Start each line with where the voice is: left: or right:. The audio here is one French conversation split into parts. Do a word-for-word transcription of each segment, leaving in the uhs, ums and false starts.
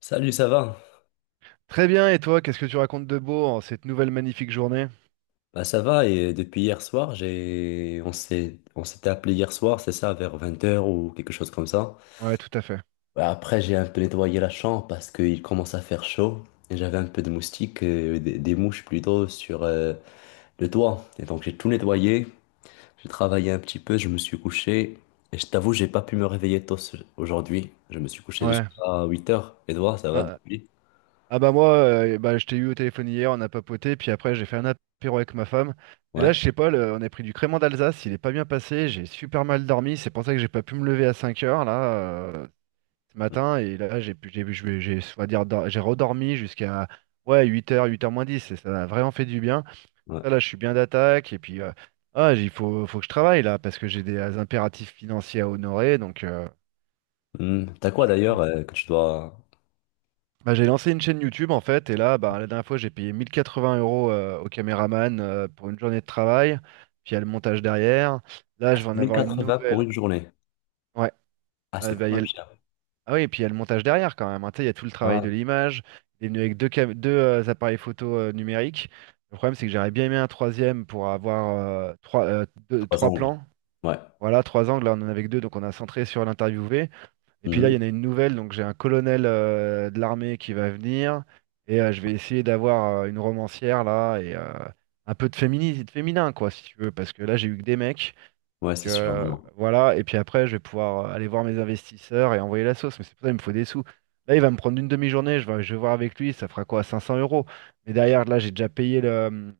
left: Salut, ça va?
right: Très bien, et toi, qu'est-ce que tu racontes de beau en cette nouvelle magnifique journée?
left: Bah ça va et depuis hier soir, j'ai on s'est on s'était appelé hier soir, c'est ça, vers vingt heures ou quelque chose comme ça.
right: Ouais, tout à fait.
left: Bah, après, j'ai un peu nettoyé la chambre parce qu'il commence à faire chaud et j'avais un peu de moustiques, euh, des, des mouches plutôt sur euh, le toit. Et donc j'ai tout nettoyé, j'ai travaillé un petit peu, je me suis couché et je t'avoue, j'ai pas pu me réveiller tôt ce- aujourd'hui. Je me suis couché juste
right: Ouais.
left: à huit heures. Et toi, ça va
right: Ah,
left: depuis?
right: ah bah moi, euh, bah, je t'ai eu au téléphone hier, on a papoté, puis après j'ai fait un apéro avec ma femme. Mais
left: Ouais.
right: là, je sais pas, le- on a pris du crément d'Alsace, il est pas bien passé, j'ai super mal dormi, c'est pour ça que j'ai pas pu me lever à cinq heures là euh, ce matin, et là j'ai pu- j'ai j'ai j'ai- on va dire dor- j'ai redormi jusqu'à ouais huit heures, huit heures moins dix, et ça a vraiment fait du bien.
left: Ouais.
right: Ça, là, je suis bien d'attaque. Et puis, euh, ah, il faut, faut que je travaille, là, parce que j'ai des euh, impératifs financiers à honorer. Donc, euh,
left: Hmm. T'as quoi
right: chacun.
left: d'ailleurs euh, que tu dois
right: Bah, j'ai lancé une chaîne YouTube, en fait. Et là, bah, la dernière fois, j'ai payé mille quatre-vingts euros euh, au caméraman euh, pour une journée de travail. Puis, il y a le montage derrière. Là, je vais en avoir une
left: mille quatre-vingts pour
right: nouvelle.
left: une journée?
right: Ouais.
left: Ah,
right: Ah,
left: c'est
right: bah,
left: quand
right: il y a
left: même
right: le-
left: cher.
right: ah oui, et puis, il y a le montage derrière, quand même, hein. Tu sais, il y a tout le travail de
left: Ah,
right: l'image. Il est venu avec deux, cam- deux euh, appareils photo euh, numériques. Le problème, c'est que j'aurais bien aimé un troisième pour avoir euh, trois, euh, deux-
left: trois
right: trois
left: angles.
right: plans.
left: Ouais.
right: Voilà, trois angles, là on en avait que deux, donc on a centré sur l'interviewé. Et puis là, il
left: Mhm.
right: y en a une nouvelle, donc j'ai un colonel euh, de l'armée qui va venir, et euh, je vais essayer d'avoir euh, une romancière là, et euh, un peu de féminisme, de féminin, quoi, si tu veux, parce que là j'ai eu que des mecs.
left: Ouais,
right: Donc,
left: c'est sûr. Non,
right: euh,
left: non.
right: voilà, et puis après, je vais pouvoir euh, aller voir mes investisseurs et envoyer la sauce, mais c'est pour ça qu'il me faut des sous. Là, il va me prendre une demi-journée, je vais, je vais voir avec lui, ça fera quoi, cinq cents euros. Mais derrière, là, j'ai déjà payé le-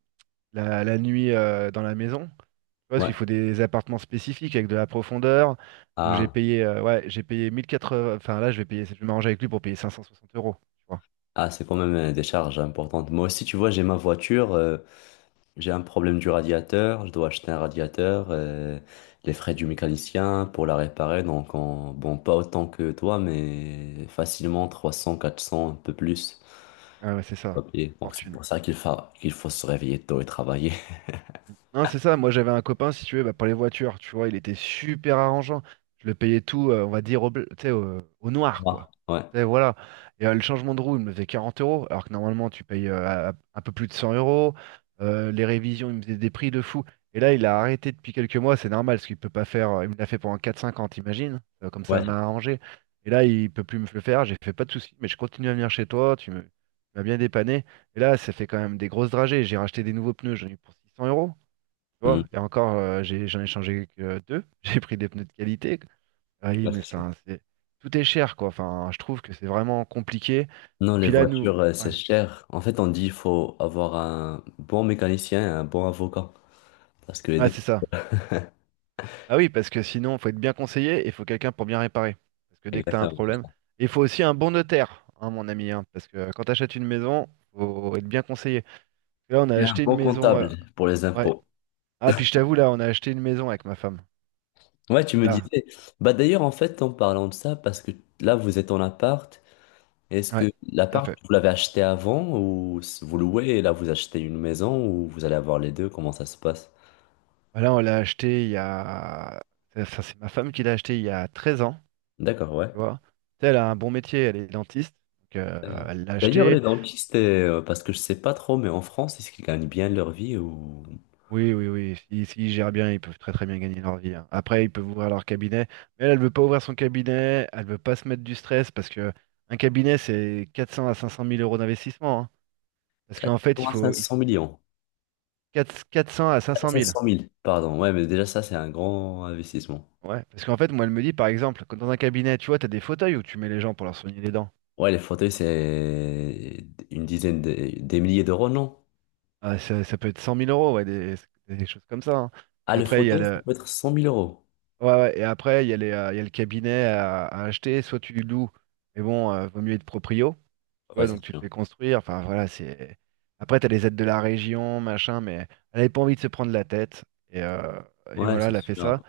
right: la, la nuit euh, dans la maison. Tu vois, parce
left: Ouais.
right: qu'il faut des appartements spécifiques avec de la profondeur. Donc j'ai
left: Ah,
right: payé, euh, ouais, j'ai payé mille quatre-vingts. Enfin là, je vais payer, je vais m'arranger avec lui pour payer cinq cent soixante euros. Tu vois.
left: ah, c'est quand même euh, des charges importantes. Moi aussi, tu vois, j'ai ma voiture, euh, j'ai un problème du radiateur, je dois acheter un radiateur, euh, les frais du mécanicien pour la réparer. Donc, en- bon, pas autant que toi, mais facilement trois cents quatre cents un peu plus.
right: Ah ouais, c'est ça.
left: Ok. Donc, c'est
right: Fortune.
left: pour ça qu'il fa... qu'il faut se réveiller tôt et travailler.
right: Non, c'est ça. Moi, j'avais un copain, si tu veux, bah, pour les voitures, tu vois, il était super arrangeant. Je le payais tout, euh, on va dire, au, bleu- tu sais, au, au
left: Ça
right: noir,
left: marche.
right: quoi.
left: Ouais.
right: Tu sais, voilà. Et euh, le changement de roue, il me faisait quarante euros, alors que normalement, tu payes euh, à- un peu plus de cent euros. Euh, les révisions, il me faisait des prix de fou. Et là, il a arrêté depuis quelques mois, c'est normal, parce qu'il peut pas faire. euh, Il me l'a fait pendant quatre cinquante, imagine. Euh, comme ça
left: Ouais.
right: m'a arrangé. Et là, il peut plus me le faire. J'ai fait pas de soucis, mais je continue à venir chez toi. Tu me- tu m'as bien dépanné. Et là, ça fait quand même des grosses dragées. J'ai racheté des nouveaux pneus, j'en ai eu pour six cents euros. Tu vois,
left: Mhm.
right: et encore, euh, j'ai, j'en ai changé que deux. J'ai pris des pneus de qualité. Ah oui,
left: Ouais,
right: mais
left: c'est ça.
right: enfin, c'est tout est cher, quoi. Enfin, je trouve que c'est vraiment compliqué.
left: Non,
right: Et
left: les
right: puis là, nous,
left: voitures, euh,
right: ouais,
left: c'est cher. En fait, on dit il faut avoir un bon mécanicien et un bon avocat. Parce que les
right: ouais,
left: deux,
right: c'est ça. Ah oui, parce que sinon, faut être bien conseillé et il faut quelqu'un pour bien réparer. Parce que dès que tu as un
left: exactement, c'est
right: problème,
left: ça.
right: il faut aussi un bon notaire, hein, mon ami, hein, parce que quand tu achètes une maison, faut être bien conseillé. Là, on a
left: Et un
right: acheté une
left: bon
right: maison. euh,
left: comptable pour les
right: Ouais.
left: impôts.
right: Ah, puis je t'avoue, là, on a acheté une maison avec ma femme.
left: Ouais, tu me
right: Là,
left: disais. Bah d'ailleurs, en fait, en parlant de ça, parce que là, vous êtes en appart. Est-ce
right: ouais,
left: que
right: tout à
left: l'appart,
right: fait.
left: vous l'avez acheté avant ou s- vous louez et là, vous achetez une maison ou vous allez avoir les deux? Comment ça se passe?
right: Bah là, on l'a acheté il y a. Ça, ça, c'est ma femme qui l'a acheté il y a treize ans,
left: D'accord, ouais.
right: tu vois. Tu sais, elle a un bon métier, elle est dentiste. Donc, euh,
left: Euh,
right: elle l'a
left: D'ailleurs,
right: acheté.
left: les dentistes, euh, parce que je sais pas trop, mais en France, est-ce qu'ils gagnent bien leur vie ou
right: Oui, oui, oui. Si, s'ils gèrent bien, ils peuvent très, très bien gagner leur vie, hein. Après, ils peuvent ouvrir leur cabinet. Mais elle, elle veut pas ouvrir son cabinet. Elle veut pas se mettre du stress parce que un cabinet, c'est quatre cents à cinq cents mille euros d'investissement, hein. Parce qu'en fait,
left: quatre cents
right: il
left: à
right: faut, il faut
left: cinq cents millions?
right: quatre 400 à cinq cents mille.
left: sept cent mille, pardon. Ouais, mais déjà, ça, c'est un grand investissement.
right: Ouais. Parce qu'en fait, moi, elle me dit, par exemple, quand dans un cabinet, tu vois, tu as des fauteuils où tu mets les gens pour leur soigner les dents.
left: Ouais, les fauteuils, c'est une dizaine de- des milliers d'euros, non?
right: Ah, ça, ça peut être cent mille euros, ouais, des, des choses comme ça, hein.
left: Ah,
right: Puis
left: le
right: après, il y a
left: fauteuil, ça
right: le,
left: peut être cent mille euros.
right: ouais, ouais, et après, il y a les, euh, il y a le cabinet à, à acheter. Soit tu loues, mais bon, euh, vaut mieux être proprio. Tu
left: Ouais,
right: vois,
left: c'est
right: donc tu le fais
left: sûr.
right: construire. Enfin, voilà, c'est. Après, tu as les aides de la région, machin, mais elle n'avait pas envie de se prendre la tête. Et, euh, et
left: Ouais,
right: voilà,
left: c'est
right: elle a fait ça.
left: sûr.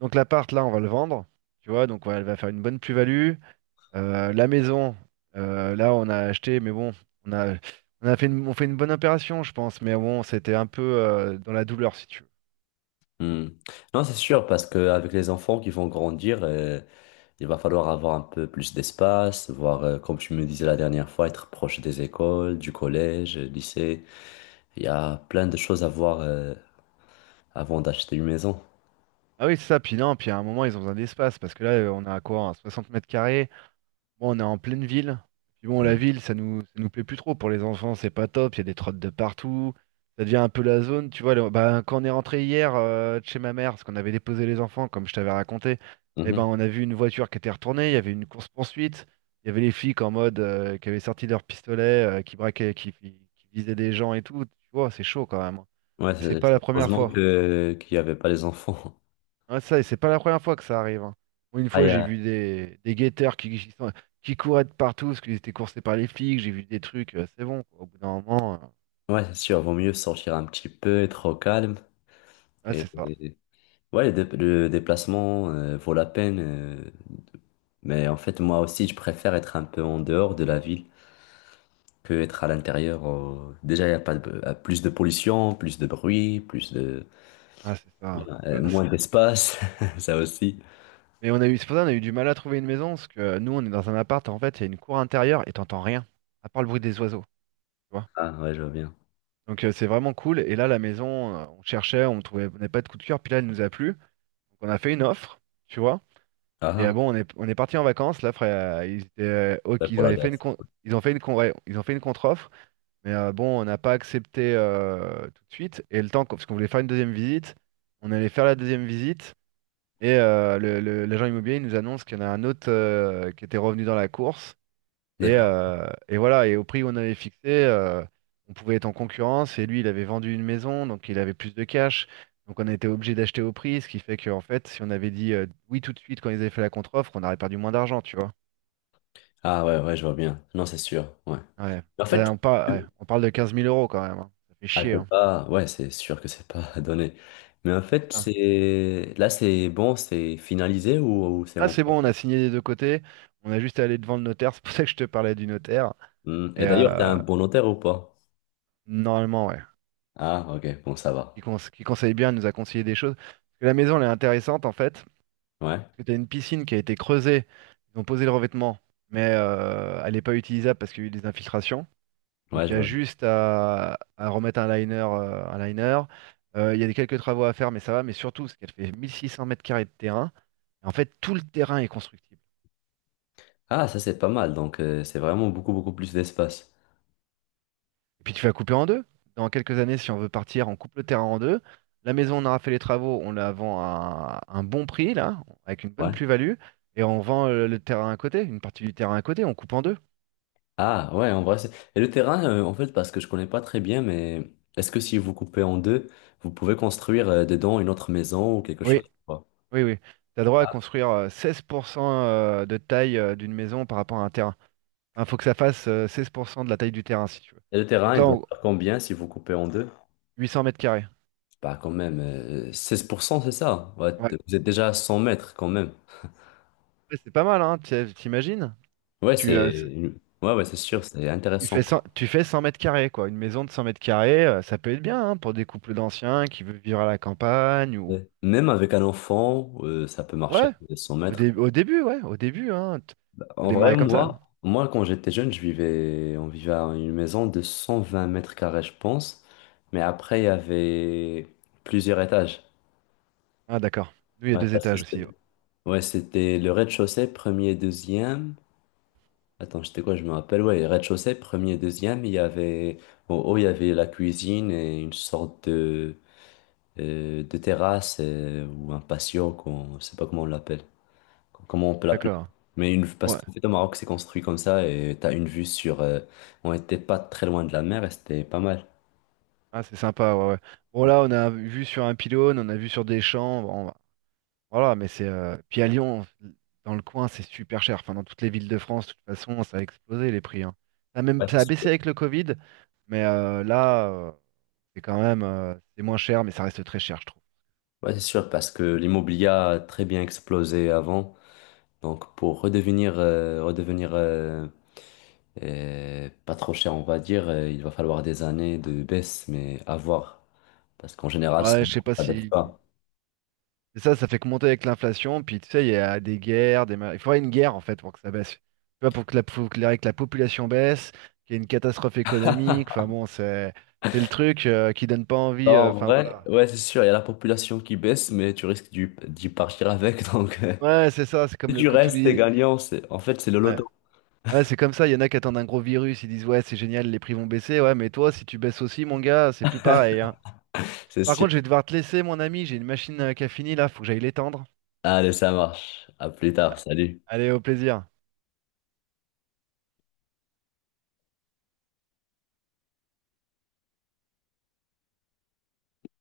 right: Donc l'appart, là, on va le vendre. Tu vois, donc ouais, elle va faire une bonne plus-value. Euh, la maison, euh, là on a acheté, mais bon, on a, on a fait une, on fait une bonne opération, je pense, mais bon, c'était un peu euh, dans la douleur, si tu veux.
left: Hmm. Non, c'est sûr, parce qu'avec les enfants qui vont grandir, euh, il va falloir avoir un peu plus d'espace, voir, euh, comme tu me disais la dernière fois, être proche des écoles, du collège, lycée. Il y a plein de choses à voir, euh, avant d'acheter une maison.
right: Ah oui, c'est ça, puis non, puis à un moment, ils ont besoin d'espace, parce que là, euh, on a quoi, un soixante mètres carrés. Bon, on est en pleine ville. Puis bon, la
left: Hmm.
right: ville, ça nous, ça nous plaît plus trop. Pour les enfants, c'est pas top. Il y a des trottes de partout. Ça devient un peu la zone. Tu vois, le- bah, quand on est rentré hier euh, de chez ma mère, parce qu'on avait déposé les enfants, comme je t'avais raconté, eh ben,
left: Mhm.
right: on a vu une voiture qui était retournée. Il y avait une course-poursuite. Il y avait les flics en mode euh, qui avaient sorti leurs pistolets, euh, qui braquaient, qui, qui visaient des gens et tout. Tu vois, c'est chaud quand même, hein.
left: Ouais,
right: Et c'est
left: c'est-
right: pas
left: c'est-
right: la première
left: heureusement
right: fois.
left: que qu'il n'y avait pas les enfants.
right: Ouais, ça, et c'est pas la première fois que ça arrive, hein. Moi, une
left: Ah, il
right: fois,
left: y
right: j'ai
left: a-
right: vu des, des guetteurs qui, qui, sont- qui couraient de partout parce qu'ils étaient coursés par les flics. J'ai vu des trucs. Euh, c'est bon, quoi. Au bout d'un moment. euh,
left: Ouais, c'est sûr, vaut mieux sortir un petit peu, être au calme.
right: Ah,
left: Et...
right: c'est ça.
left: et- Ouais, le, dé- le déplacement euh, vaut la peine. euh, Mais en fait, moi aussi, je préfère être un peu en dehors de la ville que être à l'intérieur. euh, Déjà, il y a pas de... euh, plus de pollution, plus de bruit, plus de...
right: Ah, c'est ça.
left: euh,
right: Ouais,
left: moins
right: c'est-
left: d'espace, ça aussi.
right: Mais on a eu, c'est pour ça qu'on a eu du mal à trouver une maison parce que euh, nous, on est dans un appart. En fait, il y a une cour intérieure et t'entends rien, à part le bruit des oiseaux. Tu vois.
left: Ah, ouais, je vois bien.
right: Donc, euh, c'est vraiment cool. Et là, la maison, euh, on cherchait, on trouvait, on n'avait pas de coup de cœur. Puis là, elle nous a plu. Donc, on a fait une offre, tu vois.
left: Ah,
right: Et ah
left: ah,
right: bon, on est, on est parti en vacances, là, frère. Euh, Ils, étaient, euh,
left: ouais,
right: ok, ils
left: pour la
right: avaient fait une
left: glace.
right: con- ils ont fait une con- ouais, ils ont fait une contre-offre, mais euh, bon, on n'a pas accepté euh, tout de suite. Et le temps, qu'on- parce qu'on voulait faire une deuxième visite, on allait faire la deuxième visite, et euh, le, le- l'agent immobilier il nous annonce qu'il y en a un autre euh, qui était revenu dans la course. Et,
left: D'accord.
right: euh, et voilà, et au prix qu'on avait fixé, euh, on pouvait être en concurrence. Et lui, il avait vendu une maison, donc il avait plus de cash. Donc on a été obligé d'acheter au prix, ce qui fait qu'en fait, si on avait dit euh, oui tout de suite quand ils avaient fait la contre-offre, on aurait perdu moins d'argent, tu vois.
left: Ah, ouais, ouais, je vois bien. Non, c'est sûr, ouais.
right: Ouais.
left: En fait,
right: Bah, on, par- ouais, on parle de quinze mille euros quand même, hein. Ça fait
left: ah,
right: chier,
left: c'est
right: hein.
left: pas, ouais, c'est sûr que c'est pas donné. Mais en fait,
right: Putain.
left: c'est là, c'est bon, c'est finalisé ou, ou c'est
right: Ah, c'est bon, on a
left: encore.
right: signé des deux côtés. On a juste à aller devant le notaire. C'est pour ça que je te parlais du notaire.
left: Hmm.
right: Et
left: Et d'ailleurs, t'es
right: euh,
left: un bon notaire ou pas?
right: Normalement, ouais.
left: Ah, ok, bon, ça
right: Qui,
left: va.
right: conse- qui conseille bien, il nous a conseillé des choses. Parce que la maison, elle est intéressante en fait.
left: Ouais,
right: Parce que t'as une piscine qui a été creusée, ils ont posé le revêtement, mais euh, elle n'est pas utilisable parce qu'il y a eu des infiltrations.
left: ouais,
right: Donc il
left: je
right: y a
left: vois.
right: juste à, à remettre un liner, euh, un liner. Euh, il y a des quelques travaux à faire, mais ça va. Mais surtout, c'est qu'elle fait mille six cents mètres carrés de terrain. Et en fait, tout le terrain est constructible.
left: Ah, ça, c'est pas mal. Donc, euh, c'est vraiment beaucoup, beaucoup plus d'espace.
right: Et puis tu vas couper en deux. Dans quelques années, si on veut partir, on coupe le terrain en deux. La maison, on aura fait les travaux, on la vend à un bon prix, là, avec une bonne
left: Ouais.
right: plus-value. Et on vend euh, le terrain à côté, une partie du terrain à côté, on coupe en deux.
left: Ah, ouais, en vrai, c'est. Et le terrain, euh, en fait, parce que je connais pas très bien, mais est-ce que si vous coupez en deux, vous pouvez construire euh, dedans une autre maison ou quelque
right: Oui.
left: chose ou pas?
right: Oui, oui. Tu as droit à construire euh, seize pour cent euh, de taille euh, d'une maison par rapport à un terrain. Il faut que ça fasse euh, seize pour cent de la taille du terrain, si tu veux.
left: Et le
right: Donc
left: terrain, il
right: là,
left: doit
right: on-
left: faire combien si vous coupez en deux?
right: huit cents mètres carrés.
left: Bah quand même, euh, seize pour cent c'est ça. Ouais,
right: Ouais.
left: t- vous êtes déjà à cent mètres quand même.
right: Ouais, c'est pas mal, hein, t'i- t'imagines?
left: Ouais,
right: Tu, euh,
left: c'est
right: c'est-
left: une- ouais, ouais, c'est sûr, c'est
right: tu
left: intéressant,
right: fais cent
left: quoi.
right: tu fais cent mètres carrés, quoi. Une maison de cent mètres carrés, euh, ça peut être bien, hein, pour des couples d'anciens qui veulent vivre à la campagne ou.
left: Ouais. Même avec un enfant, euh, ça peut marcher,
right: Ouais,
left: euh, cent
right: au,
left: mètres.
right: dé- au début, ouais, au début, hein. t- Faut
left: En vrai,
right: démarrer comme ça.
left: moi, moi quand j'étais jeune, je vivais, on vivait à une maison de cent vingt mètres carrés, je pense. Mais après, il y avait plusieurs étages.
right: Ah, d'accord. Nous, il y a
left: Ouais,
right: deux
left: parce que
right: étages
left: c'était,
right: aussi.
left: ouais, c'était le rez-de-chaussée, premier et deuxième. Attends, c'était quoi? Je me rappelle, ouais, rez-de-chaussée, premier, deuxième, il y avait, en haut, il y avait la cuisine et une sorte de, euh, de terrasse euh, ou un patio, qu'on, je sais pas comment on l'appelle, comment on peut l'appeler.
right: D'accord.
left: Mais une, parce
right: Ouais.
left: qu'en fait, au Maroc, c'est construit comme ça et t'as une vue sur, euh, on était pas très loin de la mer et c'était pas mal.
right: Ah, c'est sympa, ouais, ouais. Bon, là, on a vu sur un pylône, on a vu sur des champs, bon, voilà, mais c'est. Euh, Puis à Lyon, dans le coin, c'est super cher. Enfin, dans toutes les villes de France, de toute façon, ça a explosé les prix, hein. Ça a même,
left: Ouais, c'est
right: ça a baissé
left: sûr.
right: avec le Covid, mais euh, là, euh, c'est quand même. Euh, c'est moins cher, mais ça reste très cher, je trouve.
left: Ouais, c'est sûr, parce que l'immobilier a très bien explosé avant. Donc, pour redevenir, euh, redevenir euh, Et pas trop cher, on va dire. euh, Il va falloir des années de baisse, mais à voir. Parce qu'en général,
right: Ouais,
left: ça
right: je sais pas
left: ne baisse
right: si.
left: pas.
right: Et ça, ça fait que monter avec l'inflation, puis tu sais, il y a des guerres, des... ma- il faudrait une guerre en fait pour que ça baisse. Tu vois, pour que la, faut que la, que la population baisse, qu'il y ait une catastrophe économique, enfin bon, c'est c'est le truc euh, qui donne pas
left: Bah,
right: envie, euh,
left: en
right: enfin
left: vrai,
right: voilà.
left: ouais, c'est sûr, il y a la population qui baisse, mais tu risques d'y d'y partir avec. Donc, euh,
right: Ouais, c'est ça, c'est comme
left: si
right: le...
left: tu
right: co- tous
left: restes, t'es
right: les-
left: gagnant. C'est, en fait, c'est le
right: Ouais,
left: loto.
right: ouais c'est comme ça, il y en a qui attendent un gros virus, ils disent ouais, c'est génial, les prix vont baisser, ouais, mais toi, si tu baisses aussi, mon gars, c'est plus pareil, hein.
left: C'est
right: Par
left: sûr.
right: contre, je vais devoir te laisser, mon ami, j'ai une machine euh, qui a fini là, faut que j'aille l'étendre.
left: Allez, ça marche. À plus tard. Salut.
right: Allez, au plaisir.